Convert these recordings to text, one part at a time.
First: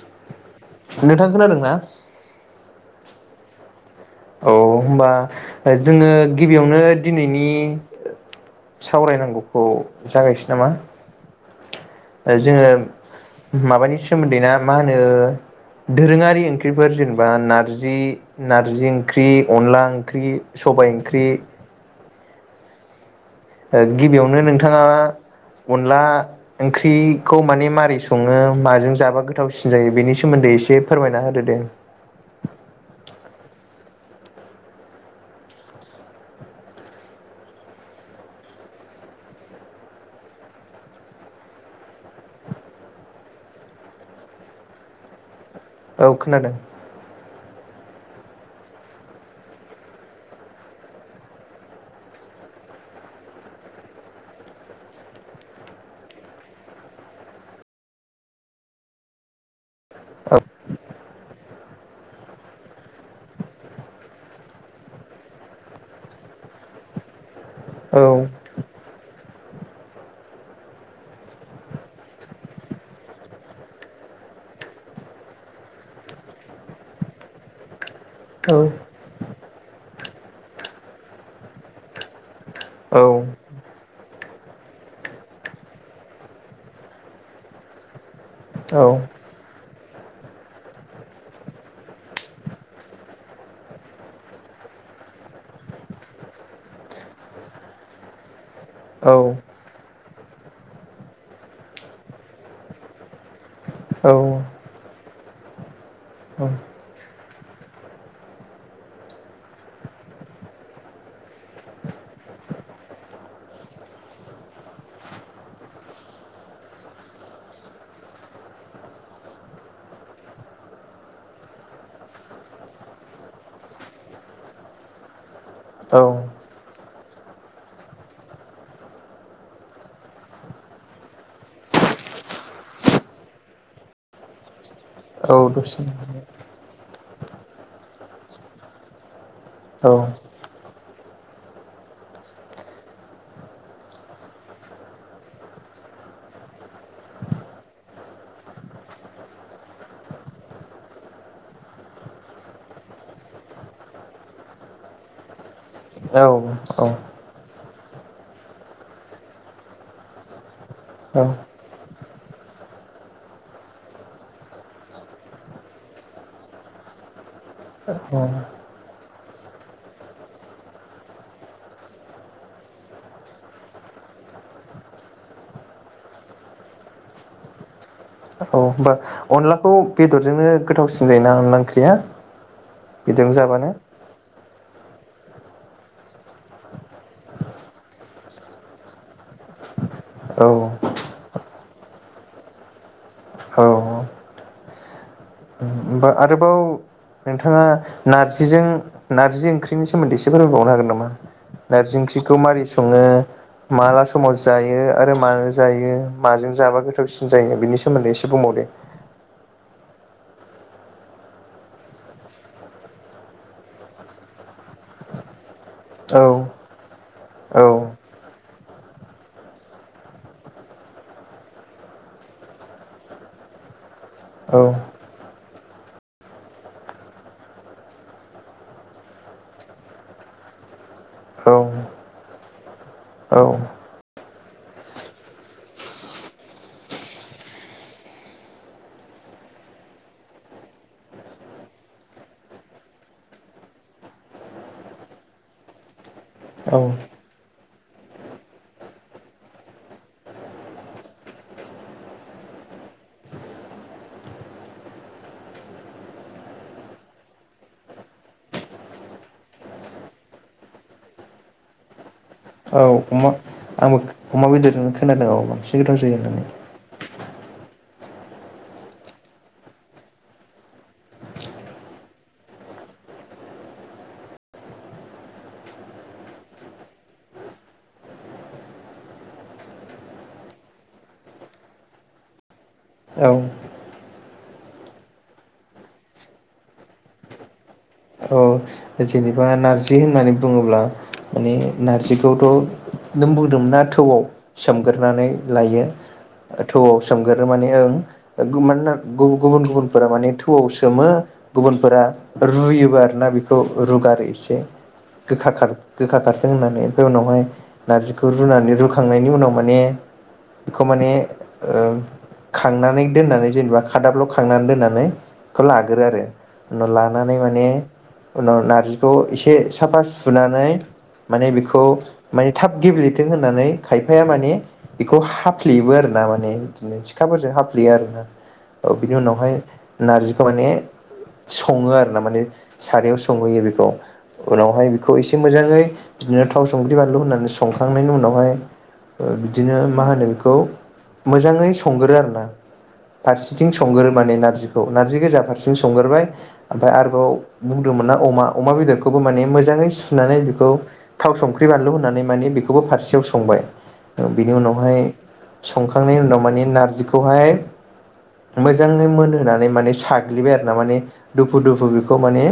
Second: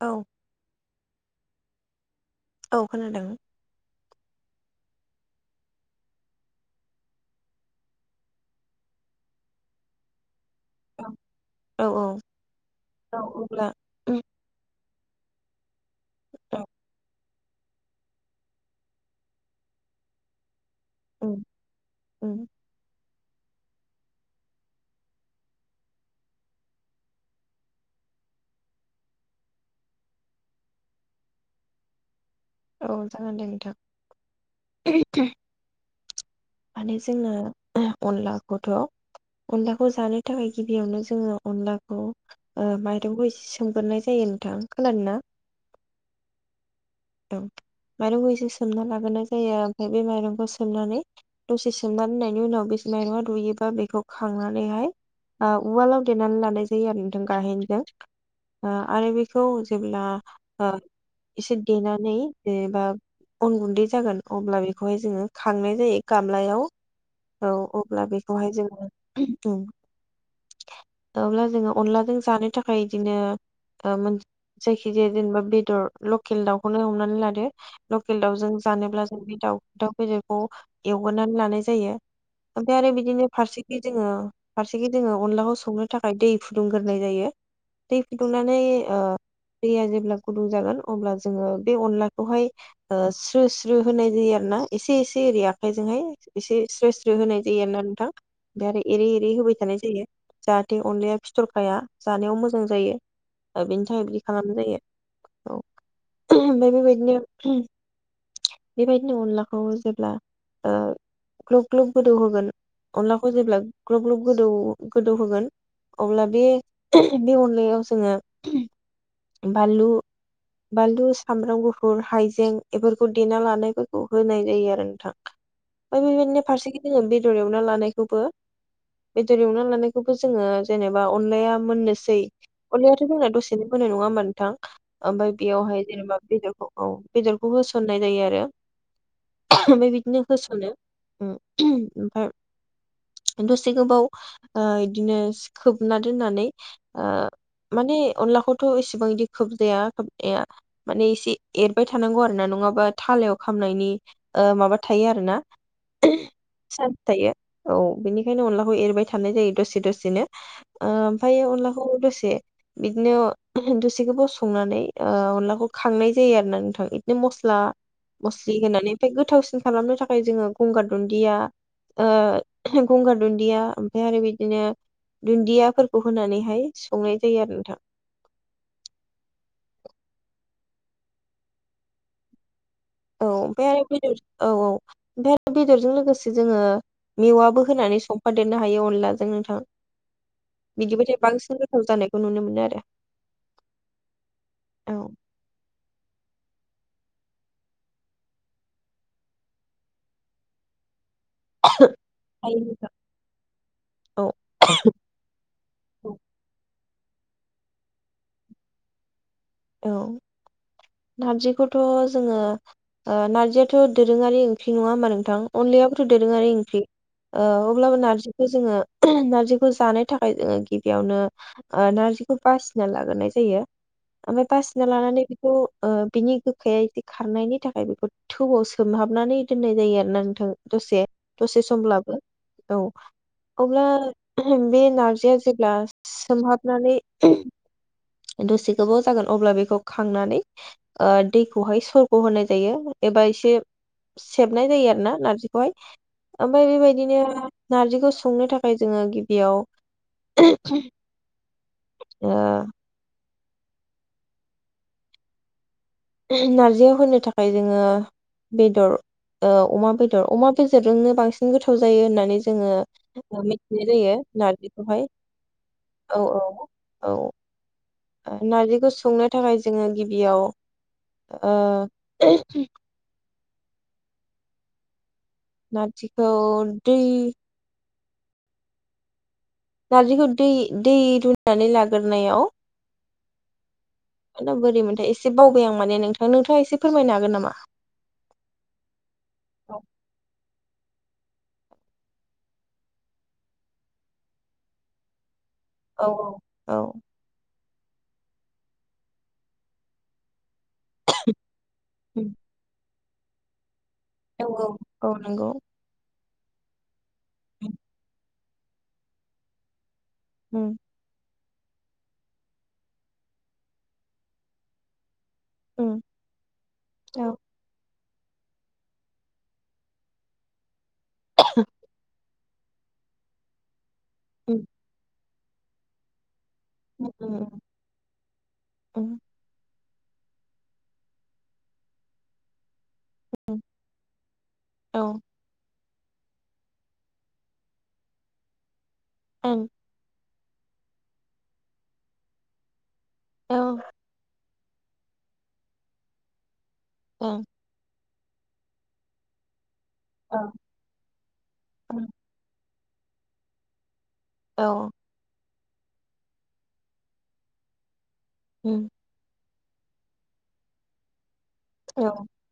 औ नोंथां खोनादों ना औ खोनादों औ होनबा जोङो गिबियावनो दिनैनि ओ सावरायनांगौखौ जागायसै नामा औ औ ओ जोङो अब्ला माबानि उम सोमोन्दै ना मा होनो दोरोङारि ओंख्रिफोर जेनेबा नारजि नारजि ओंख्रि अनला ओंख्रि सबाय ओंख्रि उम उम ओ गिबियावनो नोंथाङा अनला ओंख्रिखौ माने मारै सङो माजों जाबा गोथावसिन जायो बेनि सोमोन्दै एसे फोरमायना होदो दे औ जागोन दे नोंथां उमह उम माने जोङो ओह अनलाखौथ' अनलाखौ जानो थाखाय गिबियावनो जोङो अनलाखौ ओ माइरंखौ इसे सोमगोरनाय जायो नोंथां खोनादोंना औ खोनादों औ माइरंखौ एसे सोमना लागोरनाय जायो ओमफाय बे माइरंखौ सोमनानै दसे सोमनानै दोननायनि उनाव बे माइरंआ रुयोबा बेखौ खांनानैहाय ओ उवालाव देनानै लानाय जायो आरो नोंथां गाहेनजों ओ आरो बेखौ जेब्ला ओ एसे देनानै जेनेबा अन गुन्दै जागोन अब्ला बेखौ हाय जोङो खांनाय जायो गामब्लायाव औ अब्ला बेखौहाय जोङो उम उम अब्ला जोङो अनलाजों जानो थाखाय इदिनो ओ मोन जायखिजाया जेनेबा बेदर लखेल दाउखौनो हमनानै लादो लकेल दाउजों औ जानोब्ला जों बे दाउ दाउ [unintelligible] खौ एवगोरनानै लानाय जायो ओमफाय आरो औ बिदिनो फारसेथिं जोङो फारसेखै जोङो अनलाखौ संनो थाखाय दै फुदुंगोरनाय जायो दै फुदुंनानै औ ओ दैया जेब्ला गुदुं जागोन अब्ला जोङो बे अनलाखौहाय ओ स्रो स्रो होनाय जायो आरो ना एसे एसे ओरै आखाइजोंहाय एसे स्रो स्रो होनाय जायो आरो ना नोंथां ओमफाय आरो एरै एरै औ होबाय थानाय जायो जाहाथे अनलाया फिथरखाया जानायाव मोजां जायो ओ बेनि औ थाखाय बिदि खालामनाय जायो औ उमह औ ओमफाय बेबायदिनो उमहम बेबायदिनो अनलाखौ जेब्ला ओ ग्लोब ग्लोब गोदौ होगोन अनलाखौ जेब्ला ग्लब ग्लब गोदौ गोदौ होगोन अब्ला बे उमह बे अनलायाव जोङो ओह बानलु बानलु सामब्राम गुफुर हाइजें एफोरखौ देना लानायफोरखौ होनाय जायो आरो नोंथां औ ओमफाय बेबायदिनो फारसेखै जोङो बेदर एवना लानायखौबो बेदर एवना लानायखौबो जोङो जेनेबा अनलाया मोननोसै अनलायाथ' जोंना दसेनो मोनो नङा होमबा नोंथां औ ओमफाय बेयावहाय दसेनो जेनेबा बेदरखौ औ बेदरखौ होसननाय जायो आरो ओह औ ओमफाय बिदिनो होस'नदो उम उमह ओमफाय दसे गोबाव ओ एदिनो खोबना दोननानै ओ माने अनलाखौथ' एसिबां इदि खोबजाया ए माने एसे एरबाय थानांगौ आरो ना नङाबा थालायाव खामनायनि ओ माबा थायो आरो ना औ ओह औ चान्स थायो औ बेनिखायनो अनलाखौ एरबाय थानाय जायो दसे दसेनो औ ओमफायो अनला खौ दसे बिदिनो ओह दसे गोबाव संनानै ओ अनलाखौ खांनाय जायो आरो ना नोंथां बिदिनो मस्ला-मस्लि होनानै ओमफ्राय गोथावसिन खालामनो थाखाय जोङो गंगार दुन्दिया ओ गंगार दुन्दिया ओमफ्राय आरो बिदिनो दुन्दियाफोरखौ होनानैहाय संनाय जायो आरो नोंथां। औ होमबा अनलाखौ बेदरजोंनो गोथावसिन जायोना अनला ओंख्रिया? औ बेदरजों ओमफ्राय जाबानो आरो बेदर औ औ। ओमफ्राय आरो बेदरजों लोगोसे जोङो मेवाबो होनानै संफादेरनो हायो अनलाजों नोंथां औ बिदिबाथाय बांसिन गोथाव जानायखौ नुनो मोनो आरो औ। ओमबा आरोबाव नोंथाङा नार्जिजों नार्जि ओंख्रिनि सोमोन्दै एसे फोरमायबावनो हागोन नामा? नारजि ओंख्रिखौ हायो माबोरै नोंथां। सङो माला औ समाव जायो आरो मानो जायो औ माजों जाबा गोथाव गोथावसिन जायो बिनि सोमोन्दै एसे बुंबावदे। औ नारजिखौथ' जोङो ओ नारजियाथ' दोरोङारि ओंख्रि नङा होमा नोंथां? अनलायाबोथ' औ दोरोङारि ओंख्रि। ओ औ अब्लाबो नारजिखौ जोङो नारजिखौ जानो थाखाय जोङो गिबियावनो ओ नारजिखौ बासिना लाग्रोनाय जायो। ओमफ्राय औ बासिना लानानै बेखौ ओ बिनि गोखाया एदि खारनायनि थाखाय बेखौ थौआव सोमहाबनानै दोननाय जायो आरोना नोंथां दसे दसे समब्लाबो औ औ अब्ला बे नारजिया जेब्ला सोमहाबनानै दसे गोबाव जागोन अब्ला बेखौ खांनानै ओ दैखौहाय सरख' होनाय जायो एबा एसे सेबनाय जायो आरो ना नार्जिखौहाय ओमफ्राय औ बेबायदिनो नार्जिखौ संनो थाखाय जोङो गिबियाव ओ नारजियाव होनो थाखाय जोङो बेदर ओ अमा बेदर अमा बेदरजोंनो बांसिन गोथाव जायो होननानै जोङो औ अमा मिथिनाय आंबो जायो अमा बेदरजोंनो नारजिखौहाय खोनादों औ बांसिन गोथाव जायो औ होननानै। औ औ नारजिखौ संनो थाखाय जोङो गिबियाव ओ नारजिखौ दै नारजिखौ दै दै रुनानै लाग्रोनायाव औ बोरै मोनथाय एसे बावबाय आं माने नोंथां नोंथाङा एसे फोरमायनो हागोन नामा? जेनेबा औ नारजि होननानै बुङोब्ला माने नारजिखौथ' नों बुंदोंमोन ना थौआव सोमगोरनानै लायो औ औ थौआव सोमगोरो माने [unintelligible] मानोना गुबुन गुबुन फोरा माने थु फुआव सोमो गुबुनफोरा उम रुयोबो आर [unintelligible] [unintelligible] रुगारो औ एसे औ औ नंगौ गोखा गोखा खार होननानै उनावहाय नारजि रुनानै रुखांनायनि उनाव माने उम बेखौ माने ओ खांनानै दोननानै जेनेबा खादाफ्राव खांनानै दोननानै खौ उम लाग्रो आरो उनाव औ लानानै माने उनाव नारजिखौ एसे साफा सुनानै माने बेखौ माने थाब गेब्लेथों होननानै खायफाया माने उम बेखौ हाब फेयोबो आरोना माने बिदिनो उम सिखाफोरजों उम हाफ्लेयो आरोना औ बिनि उम उनावहाय नारजिखौ माने सङो आरो ना माने सारायाव संहैयो बेखौ उनावहाय औ बेखौ एसे मोजाङै बिदिनो थाव संख्रि बानलु होननानै संखांनायनि उनावहाय ओं बिदिनो मा होनो बे खौ मोजाङै संग्रो आरो ना औ फारसेथिं संगोरो माने नारजि खौ नारजि गोजा फारसें संग्रोबाय ओमफ्राय आरोबाव ओं बुंदोंमोन ना अमा अमा बेदरखौबो माने मोजाङै सुनानै औ बेखौ थाव सख्रै बानलु उम होननानै मने बि खौबो फारसेयाव संबाय बिनि औ उनावहाय संखांनायनि उनाव माने नारजिखौहाय उम मोजाङै मोनहोनानै माने साग्लिबाय आरो ना माने दुफु दुफु बेखौ औ माने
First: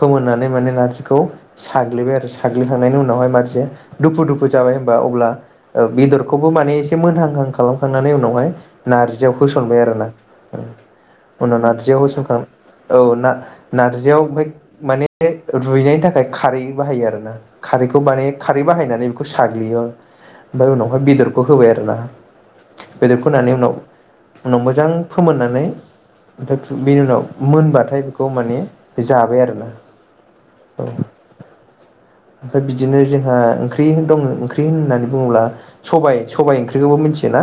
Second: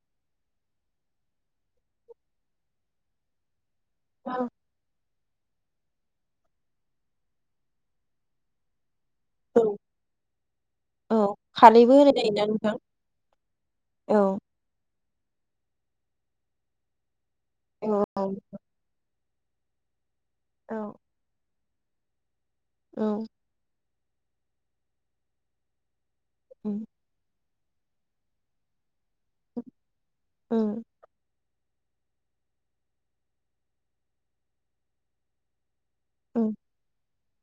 फोमोननानै माने नारजिखौ साग्लिबाय आरो साग्लिखांनायनि उनावहाय मारसे दुफु दुफु जाबाय होनबा अब्ला बेदरखौबो माने एसे मोनहांहां खालामखांनानै उनावहाय नार्जियाव औ होसनबाय आरो ना औ उनाव खारैबो नारजियाव होनाय होसनखां जायोना नोंथां औ ना ना बेयाव औ ओमफाय माने रुइनायनि थाखाय खारै बाहायो आरो ना औ खारैखौ औ माने खारै बाहायनानै बेखौ साग्लियो ओमफ्राय औ उनावहाय बेदरखौ होबाय आरो ना औ बेदरखौ होनानै उनाव उनाव मोजां फोमोननानै ओमफाय उम बेनि उनाव मोनबाथाय बेखौ माने जाबाय आरो ना उम ओमफ्राय बिदिनो जोंहा ओंख्रि दङ ओंख्रि होन होननानै बुङोब्ला सबाय उम सबायाइ ओंख्रिखौबो मिथि थिना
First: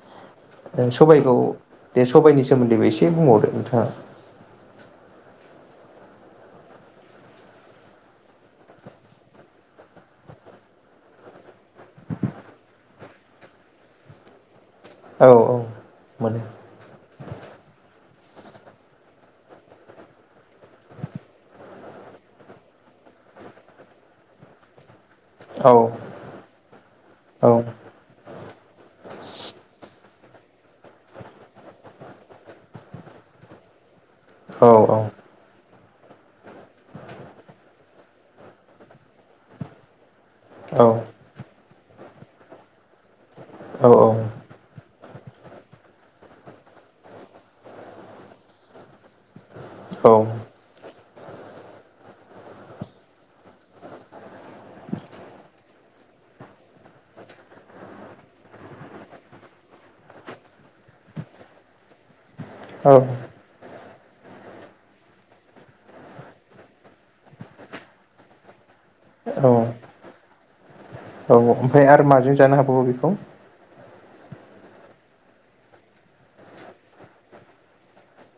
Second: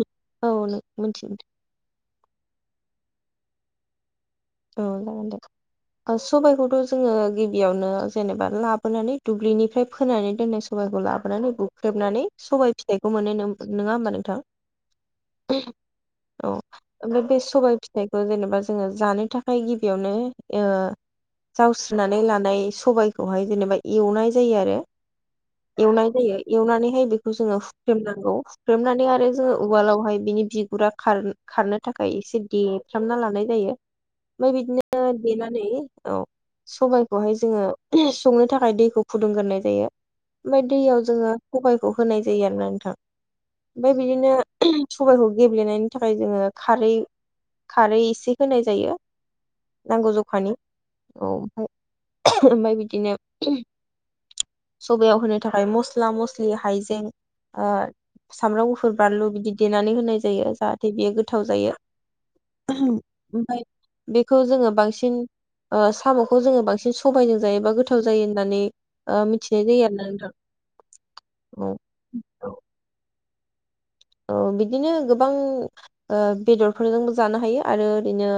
औ नों नों नों बे सबाइनि सोमोन्दैबो एसे बुंबावदो नोंथाङा औ जागोन दे सबायखौथ' जोङो गिबियावनो जेनेबा लाबोनानै दुब्लिनिफ्राय फोनानै दोननाय सबायखौ लाबोनानै बु हुख्रेबनानै सबाय फिथाइखौ मोनो नो-नोङा होमबा नोंथां औ औ मोनो औ ओमफ्राय बे सबाय फिथाइ खौ जेनेबा जोङो जानो थाख खाय गिबियावनो जावस्रिनानै लानाय सबायखौहाय जेनेबा एवनाय जायो आरो औ एवनाय जायो एवनानैहाय बेखौ औ जोङो हुख्रेमनांगौ हुख्रेमनानै आरो जोङो उवालावहाय बिनि बिगुरा खार-खारनो थाखाय एसे देफ्रामना लानाय जायो ओमफ्राय औ बिदिनो देनानै औ सबायखौहाय जोङो संनो थाखाय दैखौ फुदुंग्रोनाय जायो ओमफ्राय औ दैयाव जोङो सबायखौ होनाय जायो आरोना नोंथां ओमफ्राय बिदिनो सबाइखौ गेब्लेनायनि थाखाय जोङो खारै खारै एसे होनाय जायो औ नांगौ जखानि औ ओमफ्राय ओमफ्राय बिदिनो सबायाव होनो थाखाय मस मस्ला मस्लि हाइजें सामब्राम गुफुर बानलु बिदि देनानै होनाय जायो जाहाथे बेयो गोथाव जायो ओमफ्राय बेखौ जोङो बांसिन ओ साम'खौ जोङो बांसिन सबायजों जायोबा गोथाव जायो होननानै ओ औ मिथिनाय जायो आरोना ओंथां औ ओमफ्राय आरो माजों औ जानो हाबावो बेखौ औ बिदिनो गोबां ओ बेदरफोरजोंबो जानो हायो आरो ओरैनो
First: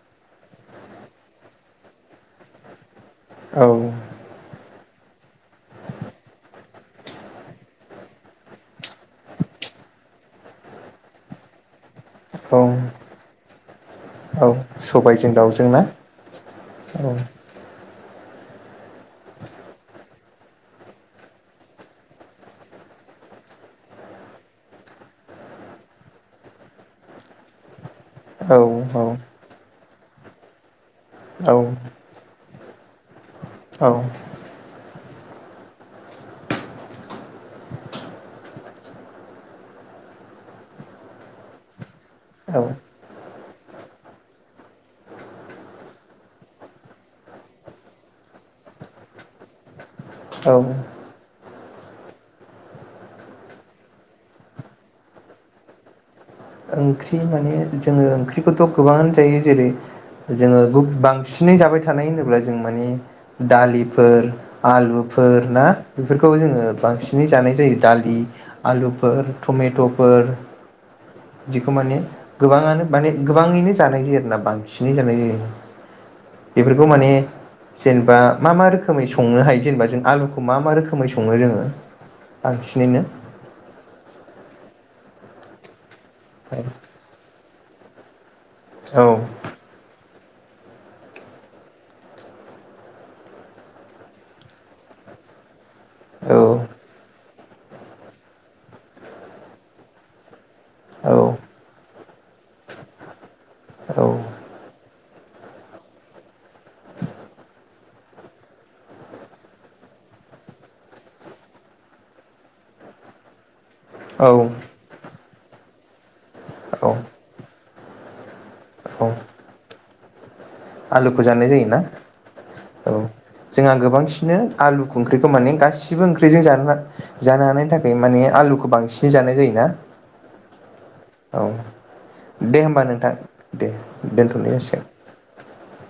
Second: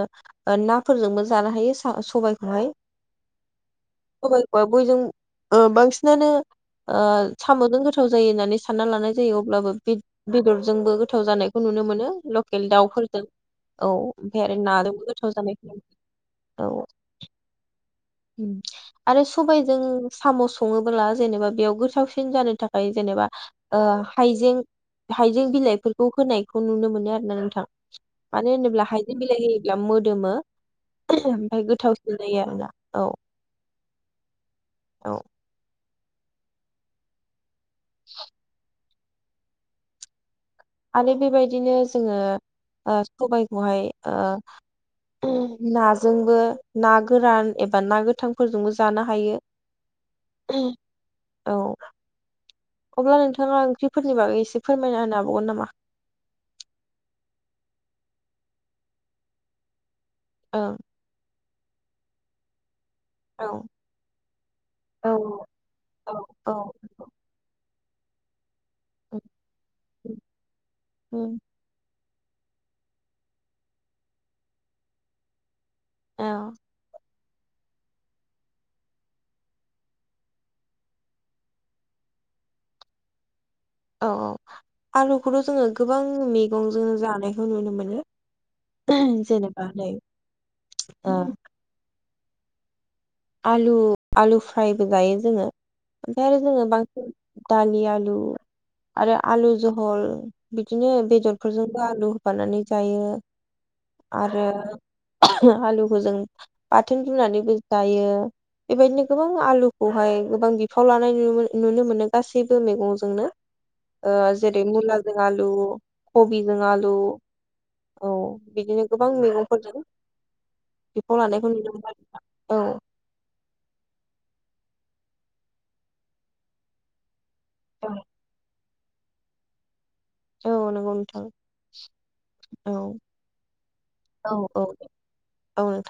ओ नाफोरजोंबो जानो हायो सबायखौहाय औ सबायखौ बयजों ओ बांसिनानो ओ साम'जों गोथाव जायो होननानै सानना लानाय जायो अब्लाबो बे बेदरजोंबो गोथाव जानायखौ नुनो मोन नो औ लकेल दाउफोरजों औ ओमफ्राय औ आरो नाजोंबो सबायजों गोथाव जानाय दाउजों ना औ औ आरो सबायजों साम' सङोबोला जेनेबा बेयाव गोथावसिन जानो थाखाय जेनेबा ओ हाइजें हाइजें बिलाइफोरखौ होनायखौ नुनो मोनो आरोना नोंथां मानो औ होनोब्ला औ हाइजें बिलाइ होयोब्ला मो [inaudible] ओमफ्राय गोथावसिन जायो आरोना औ औ औ [inaudible] आरो बेबायदिनो जोंङो औ सबाय। बेहाय ओ नाजोंबो ना गोरान एबा ना गोथांफोरजोंबो जानो हायो। औ। औ। अब्ला नोंथाङा ओंख्रिफोरनि बागै एसे फोरमायना होनो हाबावगोन नामा? ओंख्रि माने जोङो ओंख्रिखौथ गोबां जायो जेरै जोंङो ओं गोबां बां सिनै जाबाय थानाय होनोब्ला जों माने। औ दालिफोर आलुफोर ना बेफोरखौ औ औ जोंङो बांसिनै जानाय जायो दालि। बि आलुफोर औ टमेटफोर उम बिदिखौ माने गोबाङानो माने गोबाङैनो जानाय जायो आरोना बांसिनै जानाय जायो। औ बेफोरखौ माने। जेनेबा मा मा रोखोमै संनो हायो जेनेबा जों आलुखौ मा मा रोखोमै संङो जोंङो बांसिनैनो? औ औ आलुखौथ जोंङो। गोबां मैगंजों जानाय। नुनो मोनो। औ जेनेबा नै ओ आलु आलु फ्रायबो जायो जोंङो। ओमफ्राय औ आरो जोंङो बांसिन। दालि आलु आरो आलु जहल। बिदिनो औ बेदरफोरजोंबो आलु। बानायनानै जायो। आरो आलुखौ जों बाथोन रुनानैबो जायो बेबायदिनो गोबां आलुखौहाय गोबां बिफाव लानाय नुनो मोनो गासैबो मैगंजोंनो। ओ औ जेरै मुला जों आलु कबिजों आलु औ औ बिदिनो गोबां औ मैगंफोरजों बिफाव आलुखौ लानायखौ जानाय नुनो जायोना? मोनो आरो। औ जोंहा गोबांसिनो आलुखो ओंख्रिखौ माने गासिबो ओंख्रिजों जा जानो हानायनि थाखाय माने आलुखौ बांसिन। सिनै जानाय जायोना? औ नंगौ नोंथां औ दे औ होमबा नोंथां दे औ दोनथ'नाय औ जासिगोन। औ नोंथां